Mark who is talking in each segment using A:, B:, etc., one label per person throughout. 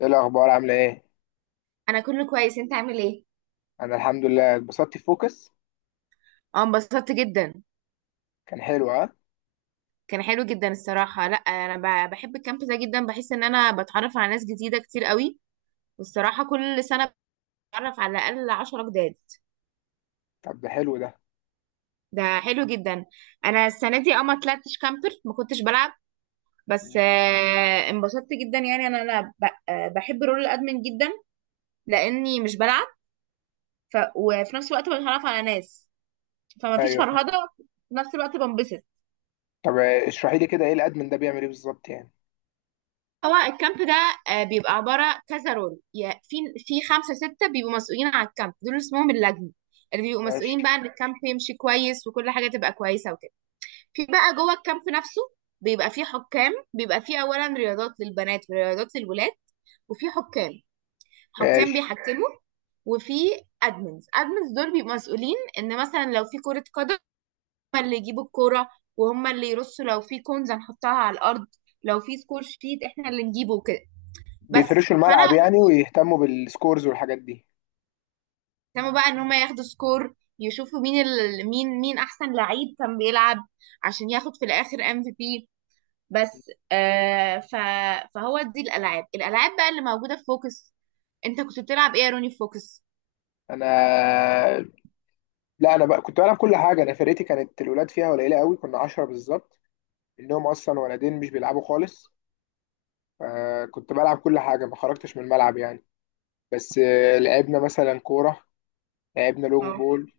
A: ايه الاخبار؟ عامله ايه؟
B: انا كله كويس، انت عامل ايه؟
A: انا الحمد لله، اتبسطت في فوكس.
B: اه انبسطت جدا.
A: كان حلو، ها؟
B: كان حلو جدا الصراحه، لا انا بحب الكامب ده جدا، بحس ان انا بتعرف على ناس جديده كتير قوي. والصراحه كل سنه بتعرف على الاقل 10 جداد.
A: طب ده حلو، ده.
B: ده حلو جدا. انا السنه دي اه ما طلعتش كامبر، ما كنتش بلعب. بس انبسطت جدا، يعني انا بحب رول الادمن جدا لاني مش بلعب. وفي نفس الوقت بتعرف على ناس، فما فيش
A: ايوه.
B: فرهده، في نفس الوقت بنبسط.
A: طب. اشرحي لي كده، ايه الادمن ده بيعمل ايه بالظبط يعني؟
B: هو الكامب ده بيبقى عبارة كذا رول، في خمسة ستة بيبقوا مسؤولين على الكامب، دول اسمهم اللجنة، اللي بيبقوا مسؤولين
A: ماشي.
B: بقى ان الكامب يمشي كويس وكل حاجة تبقى كويسة وكده. في بقى جوه الكامب نفسه بيبقى في حكام، بيبقى في أولا رياضات للبنات ورياضات للولاد، وفي حكام، حكام
A: ماشي.
B: بيحكموا. وفي أدمنز، أدمنز دول بيبقوا مسؤولين ان مثلا لو في كرة قدم هم اللي يجيبوا الكورة، وهم اللي يرصوا لو في كونز هنحطها على الأرض، لو في سكور شيت احنا اللي نجيبه وكده. بس
A: بيفرشوا
B: فانا
A: الملعب يعني
B: كنت
A: ويهتموا بالسكورز والحاجات دي؟
B: مهتمه بقى ان هم ياخدوا سكور يشوفوا مين احسن لعيب كان بيلعب عشان ياخد في الاخر MVP. بس فهو دي الالعاب بقى اللي موجوده في فوكس. انت كنت بتلعب ايه يا روني في فوكس؟
A: انا؟ لا، انا بقى كنت بلعب كل حاجه. انا فرقتي كانت الولاد فيها قليله قوي، كنا 10 بالظبط. منهم اصلا ولدين مش بيلعبوا خالص. فكنت بلعب كل حاجه، ما خرجتش من الملعب يعني. بس لعبنا مثلا كوره، لعبنا لونج
B: اه،
A: بول،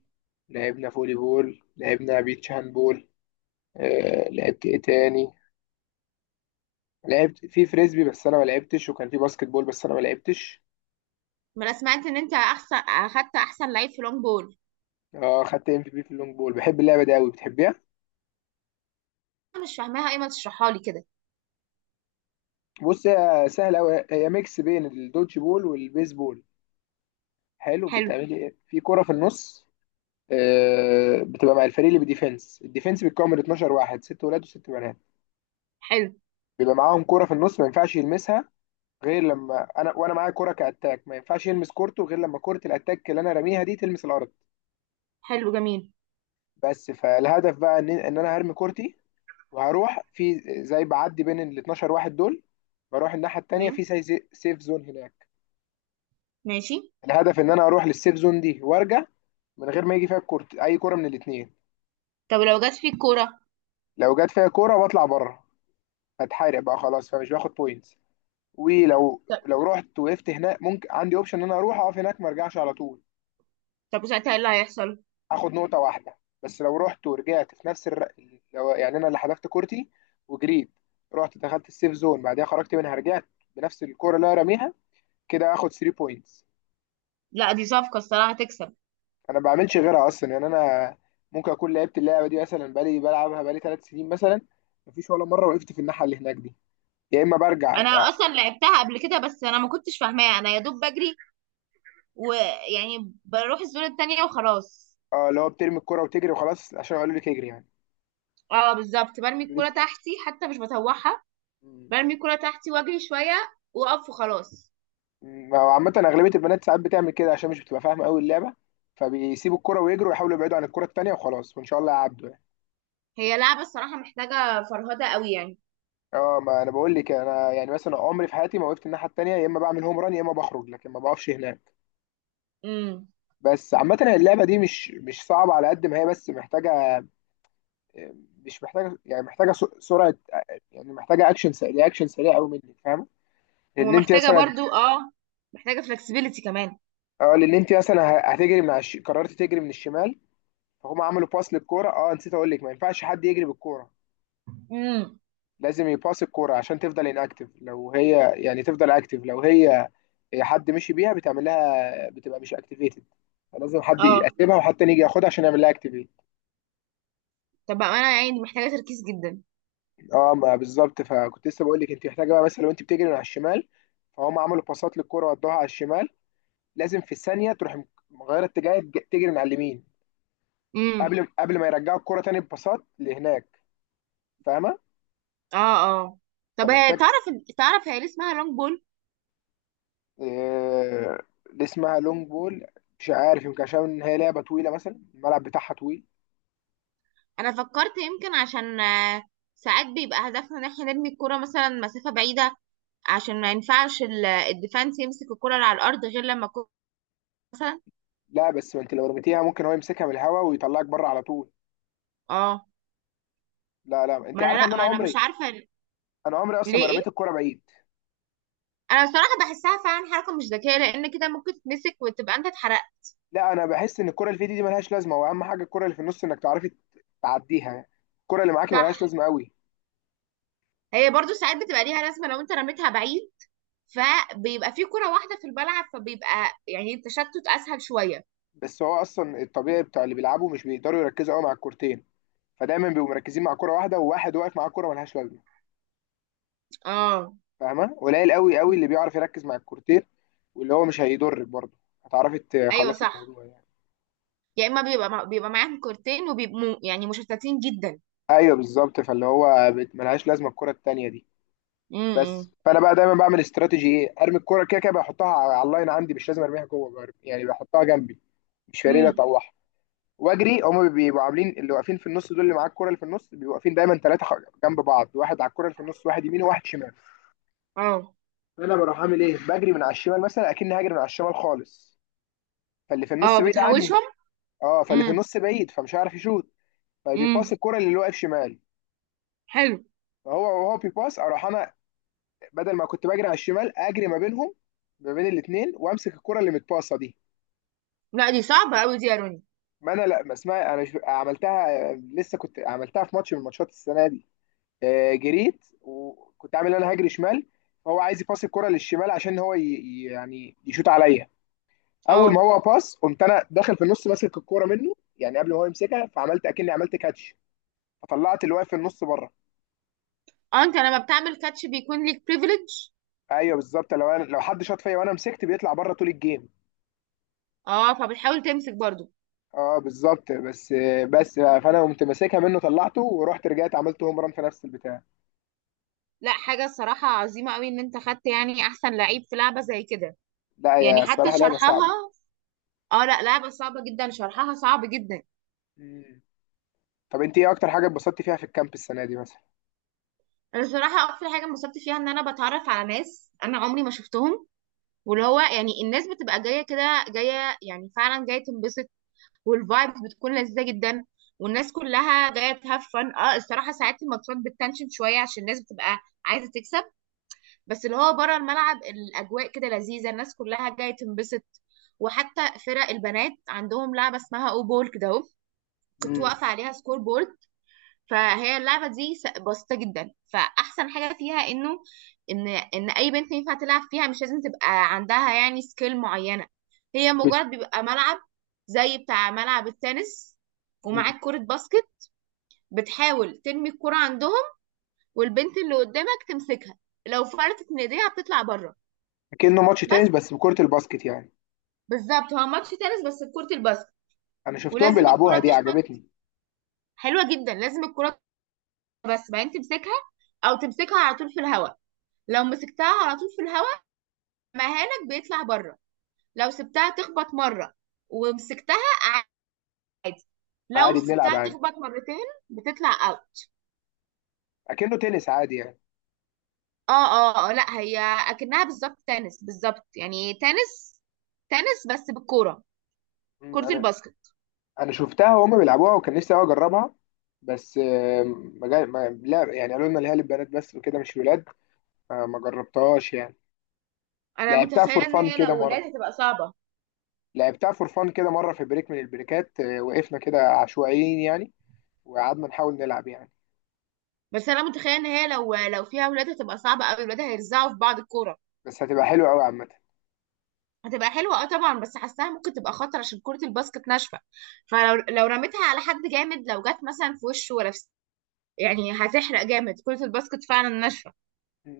A: لعبنا فولي بول، لعبنا بيتش هاند بول. لعبت ايه تاني؟ لعبت في فريسبي بس انا ما لعبتش، وكان في باسكت بول بس انا ما لعبتش.
B: ما انا سمعت ان انت احسن، اخدت احسن لعيب في لونج بول.
A: اه، خدت ام في بي في اللونج بول. بحب اللعبه دي قوي، بتحبيها؟
B: انا مش فاهماها، ايه ما تشرحها لي كده.
A: بص، هي سهله قوي. هي ميكس بين الدوتش بول والبيسبول. حلو.
B: حلو.
A: بتعملي ايه في كره في النص؟ بتبقى مع الفريق اللي بديفنس. الديفنس بيتكون من 12 واحد، ست ولاد وست بنات.
B: حلو.
A: بيبقى معاهم كره في النص، ما ينفعش يلمسها غير لما انا، وانا معايا كره كاتاك. ما ينفعش يلمس كورته غير لما كره الاتاك اللي انا راميها دي تلمس الارض.
B: حلو جميل.
A: بس فالهدف بقى ان انا هرمي كورتي، وهروح في زي بعدي بين ال 12 واحد دول. بروح الناحيه التانيه
B: تمام.
A: في زي سيف زون هناك.
B: ماشي.
A: الهدف ان انا اروح للسيف زون دي وارجع، من غير ما يجي فيها الكورت اي كوره من الاثنين.
B: طب لو جت فيك كوره.
A: لو جت فيها كوره بطلع بره، هتحارق بقى خلاص، فمش باخد بوينتس. ولو،
B: طب.
A: لو رحت وقفت هناك ممكن عندي اوبشن ان انا اروح اقف هناك، ما ارجعش على طول.
B: طب وساعتها ايه اللي هيحصل؟
A: هاخد نقطة واحدة بس. لو رحت ورجعت في نفس لو يعني أنا اللي حذفت كورتي، وجريت، رحت دخلت السيف زون، بعدها خرجت منها رجعت بنفس الكورة اللي أنا راميها، كده هاخد 3 بوينتس.
B: لا دي صفقه الصراحه هتكسب.
A: أنا ما بعملش غيرها أصلا يعني. أنا ممكن أكون لعبت اللعبة دي مثلا بلعبها بقالي 3 سنين مثلا. مفيش ولا مرة وقفت في الناحية اللي هناك دي. يا إما برجع
B: انا
A: يعني-
B: اصلا لعبتها قبل كده بس انا ما كنتش فاهماها، انا يا دوب بجري ويعني بروح الزون التانية وخلاص.
A: اه، اللي هو بترمي الكورة وتجري وخلاص عشان قالوا لك اجري يعني.
B: اه بالظبط، برمي
A: قالوا
B: الكرة تحتي حتى مش بطوحها،
A: لك.
B: برمي الكرة تحتي واجري شوية، واقف وخلاص.
A: ما هو عامة أغلبية البنات ساعات بتعمل كده عشان مش بتبقى فاهمة أوي اللعبة، فبيسيبوا الكرة ويجروا ويحاولوا يبعدوا عن الكرة التانية وخلاص، وإن شاء الله يعدوا يعني.
B: هي لعبة الصراحة محتاجة فرهدة قوي يعني.
A: اه، ما أنا بقول لك. أنا يعني مثلا عمري في حياتي ما وقفت الناحية التانية، يا إما بعمل هوم ران، يا إما بخرج، لكن ما بقفش هناك.
B: امم
A: بس عامة اللعبة دي مش صعبة على قد ما هي، بس محتاجة. مش محتاجة يعني محتاجة سرعة، يعني محتاجة أكشن سريع، أكشن سريع أوي منك، فاهمة؟ لأن أنت
B: ومحتاجة
A: مثلا.
B: برضو، اه محتاجة فلكسبيليتي كمان.
A: اه، لأن أنت مثلا هتجري من على قررت تجري من الشمال، فهم عملوا باس للكورة. اه، نسيت أقول لك، ما ينفعش حد يجري بالكورة.
B: امم
A: لازم يباص الكوره عشان تفضل اكتف. لو هي حد مشي بيها بتعمل لها، بتبقى مش اكتيفيتد، فلازم حد
B: اه،
A: يقسمها وحد تاني يجي ياخدها عشان يعمل لها اكتيفيت.
B: طب انا يعني محتاجة تركيز جدا.
A: اه، ما بالظبط. فكنت لسه بقول لك انت محتاجه بقى، مثلا لو انت بتجري من على الشمال، فهم عملوا باصات للكوره ودوها على الشمال، لازم في الثانيه تروح مغيره اتجاه، تجري من على اليمين،
B: امم
A: قبل ما يرجعوا الكوره تاني بباصات لهناك. فاهمه؟
B: اه. اه طب هي
A: فمحتاج.
B: تعرف، تعرف هي ليه اسمها لونج بول؟
A: آه، اللي اسمها لونج بول، مش عارف، يمكن عشان ان هي لعبه طويله، مثلا الملعب بتاعها طويل.
B: انا فكرت يمكن عشان ساعات بيبقى هدفنا ان احنا نرمي الكرة مثلا مسافة بعيدة، عشان ما ينفعش الديفنس يمسك الكرة اللي على الارض غير لما الكرة مثلا.
A: لا بس ما انت لو رميتيها ممكن هو يمسكها من الهواء ويطلعك بره على طول.
B: اه
A: لا، لا، انت
B: ما انا،
A: عارفه ان
B: لا
A: انا
B: ما انا مش
A: عمري،
B: عارفة.
A: انا عمري اصلا
B: ليه؟
A: ما
B: ايه؟
A: رميت الكوره بعيد.
B: انا الصراحة بحسها فعلا حركة مش ذكية، لان كده ممكن تتمسك وتبقى انت اتحرقت.
A: لا، انا بحس ان الكوره اللي في دي ملهاش لازمه. واهم حاجه الكوره اللي في النص، انك تعرفي تعديها. الكوره اللي معاكي
B: صح،
A: ملهاش لازمه قوي.
B: هي برضو ساعات بتبقى ليها لازمة لو انت رميتها بعيد، فبيبقى في كرة واحدة في الملعب فبيبقى يعني التشتت اسهل شوية.
A: بس هو اصلا الطبيعي بتاع اللي بيلعبوا، مش بيقدروا يركزوا قوي مع الكورتين، فدايما بيبقوا مركزين مع كوره واحده، وواحد واقف مع كوره ملهاش لازمه.
B: اه
A: فاهمه؟ قليل قوي قوي اللي بيعرف يركز مع الكورتير، واللي هو مش هيضرك برضه، هتعرفي
B: ايوه
A: تخلصي
B: صح،
A: الموضوع يعني.
B: يا اما بيبقى معاهم كورتين وبيبقوا يعني مشتتين جدا.
A: ايوه بالظبط، فاللي هو ملهاش لازمه الكره التانيه دي. بس
B: امم
A: فانا بقى دايما بعمل استراتيجي ايه؟ ارمي الكره كده كده، بحطها على اللاين عندي، مش لازم ارميها جوه بقى. يعني بحطها جنبي، مش فارق لي
B: امم
A: اطوحها. واجري. هما بيبقوا عاملين اللي واقفين في النص دول، اللي معاك الكره اللي في النص، بيبقوا واقفين دايما ثلاثه جنب بعض، واحد على الكره اللي في النص، واحد يمين وواحد شمال.
B: اه
A: فانا بروح عامل ايه؟ بجري من على الشمال مثلا، اكني هاجري من على الشمال خالص، فاللي في النص
B: اه
A: بعيد عني.
B: بتحوشهم.
A: اه، فاللي في
B: امم
A: النص بعيد فمش هيعرف يشوط، فبيباص
B: امم
A: الكرة اللي واقف شمال.
B: حلو.
A: وهو بيباص، اروح انا بدل ما كنت بجري على الشمال، اجري ما بينهم، ما بين الاثنين، وامسك الكرة اللي متباصة دي.
B: لا دي صعبة قوي دي يا روني.
A: ما انا لا، ما اسمها، انا مش عملتها لسه، كنت عملتها في ماتش من الماتشات السنة دي. جريت وكنت عامل انا هجري شمال، فهو عايز يباص الكرة للشمال عشان هو يعني يشوط عليا. اول ما
B: اه،
A: هو باص، قمت انا داخل في النص ماسك الكرة منه يعني، قبل ما هو يمسكها، فعملت اكني عملت كاتش، فطلعت اللي واقف في النص بره.
B: اه انت لما بتعمل كاتش بيكون ليك بريفليج.
A: ايوه بالظبط، لو حد شاط فيا وانا مسكت بيطلع بره طول الجيم.
B: اه فبتحاول تمسك برضو.
A: اه بالظبط، بس بقى، فانا قمت ماسكها منه، طلعته ورحت رجعت، عملت هوم ران في نفس البتاع.
B: لا حاجة الصراحة عظيمة قوي ان انت خدت يعني احسن لعيب في لعبة زي كده،
A: لا
B: يعني
A: يا،
B: حتى
A: الصراحه لعبه
B: شرحها،
A: صعبه.
B: اه لا لعبة صعبة جدا، شرحها صعب جدا.
A: مم. طب انت ايه اكتر حاجه اتبسطتي فيها في الكامب السنه دي مثلا؟
B: انا الصراحة اكتر حاجة انبسطت فيها ان انا بتعرف على ناس انا عمري ما شفتهم، واللي هو يعني الناس بتبقى جاية كده، جاية يعني فعلا جاية تنبسط، والفايبز بتكون لذيذة جدا، والناس كلها جاية تهاف فن. اه الصراحة ساعات الماتشات بتنشن شوية عشان الناس بتبقى عايزة تكسب، بس اللي هو بره الملعب الأجواء كده لذيذة، الناس كلها جاية تنبسط. وحتى فرق البنات عندهم لعبة اسمها او بول كده اهو، كنت
A: مم.
B: واقفة عليها سكور بول. فهي اللعبة دي بسيطة جدا، فأحسن حاجة فيها إنه إن أي بنت ينفع تلعب فيها، مش لازم تبقى عندها يعني سكيل معينة. هي
A: بت-
B: مجرد بيبقى ملعب زي بتاع ملعب التنس
A: مم.
B: ومعاك كرة باسكت، بتحاول ترمي الكرة عندهم والبنت اللي قدامك تمسكها، لو فلتت من ايديها بتطلع بره.
A: كأنه ماتش تنس
B: بس
A: بس بكره الباسكت يعني.
B: بالظبط هو ماتش تنس بس بكرة الباسكت،
A: انا شفتهم
B: ولازم الكرة
A: بيلعبوها، دي
B: تخبط.
A: عجبتني.
B: حلوة جدا، لازم الكرة بس بعدين تمسكها، أو تمسكها على طول في الهواء. لو مسكتها على طول في الهواء مهانك بيطلع بره. لو سبتها تخبط مرة ومسكتها عادي، لو
A: عادي، بنلعب
B: سبتها
A: عادي،
B: تخبط مرتين بتطلع اوت.
A: اكنه تنس عادي يعني.
B: اه اه لا هي اكنها بالظبط تنس، بالظبط يعني تنس بس بالكورة،
A: مم.
B: كرة
A: انا
B: الباسكت.
A: انا شفتها وهم بيلعبوها وكان نفسي أوي اجربها. بس آم، ما جا- ما- لا يعني، قالوا لنا اللي هي للبنات بس وكده، مش ولاد. ما جربتهاش يعني.
B: انا
A: لعبتها فور
B: متخيلة ان
A: فان
B: هي
A: كده
B: لو ولاد
A: مره
B: هتبقى صعبة.
A: لعبتها فور فان كده مره في بريك من البريكات، وقفنا كده عشوائيين يعني، وقعدنا نحاول نلعب يعني.
B: بس انا متخيلة ان هي لو فيها ولاد هتبقى صعبة قوي، الولاد هيرزعوا في بعض الكورة.
A: بس هتبقى حلوه قوي عامه.
B: هتبقى حلوة اه طبعا، بس حاساها ممكن تبقى خطر عشان كرة الباسكت ناشفة، فلو رميتها على حد جامد لو جت مثلا في وشه ولا في، يعني هتحرق جامد، كرة الباسكت فعلا ناشفة.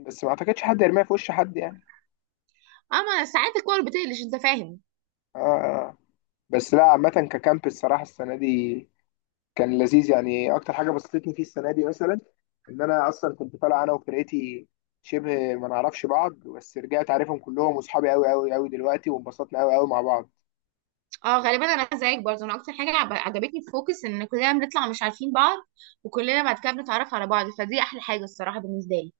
A: بس ما اعتقدش حد يرميها في وش حد يعني.
B: اما ساعات الكور بتقلش انت فاهم.
A: اه، آه. بس لا، عامه ككامب الصراحه السنه دي كان لذيذ يعني. اكتر حاجه بسطتني فيه السنه دي مثلا، ان انا اصلا كنت طالع انا وفرقتي شبه ما نعرفش بعض، بس رجعت عارفهم كلهم، واصحابي قوي قوي قوي دلوقتي، وانبسطنا قوي قوي مع بعض.
B: اه غالبا انا زيك برضه، انا اكتر حاجة عجبتني في فوكس ان كلنا بنطلع مش عارفين بعض وكلنا بعد كده بنتعرف على بعض، فدي احلى حاجة الصراحة بالنسبة لي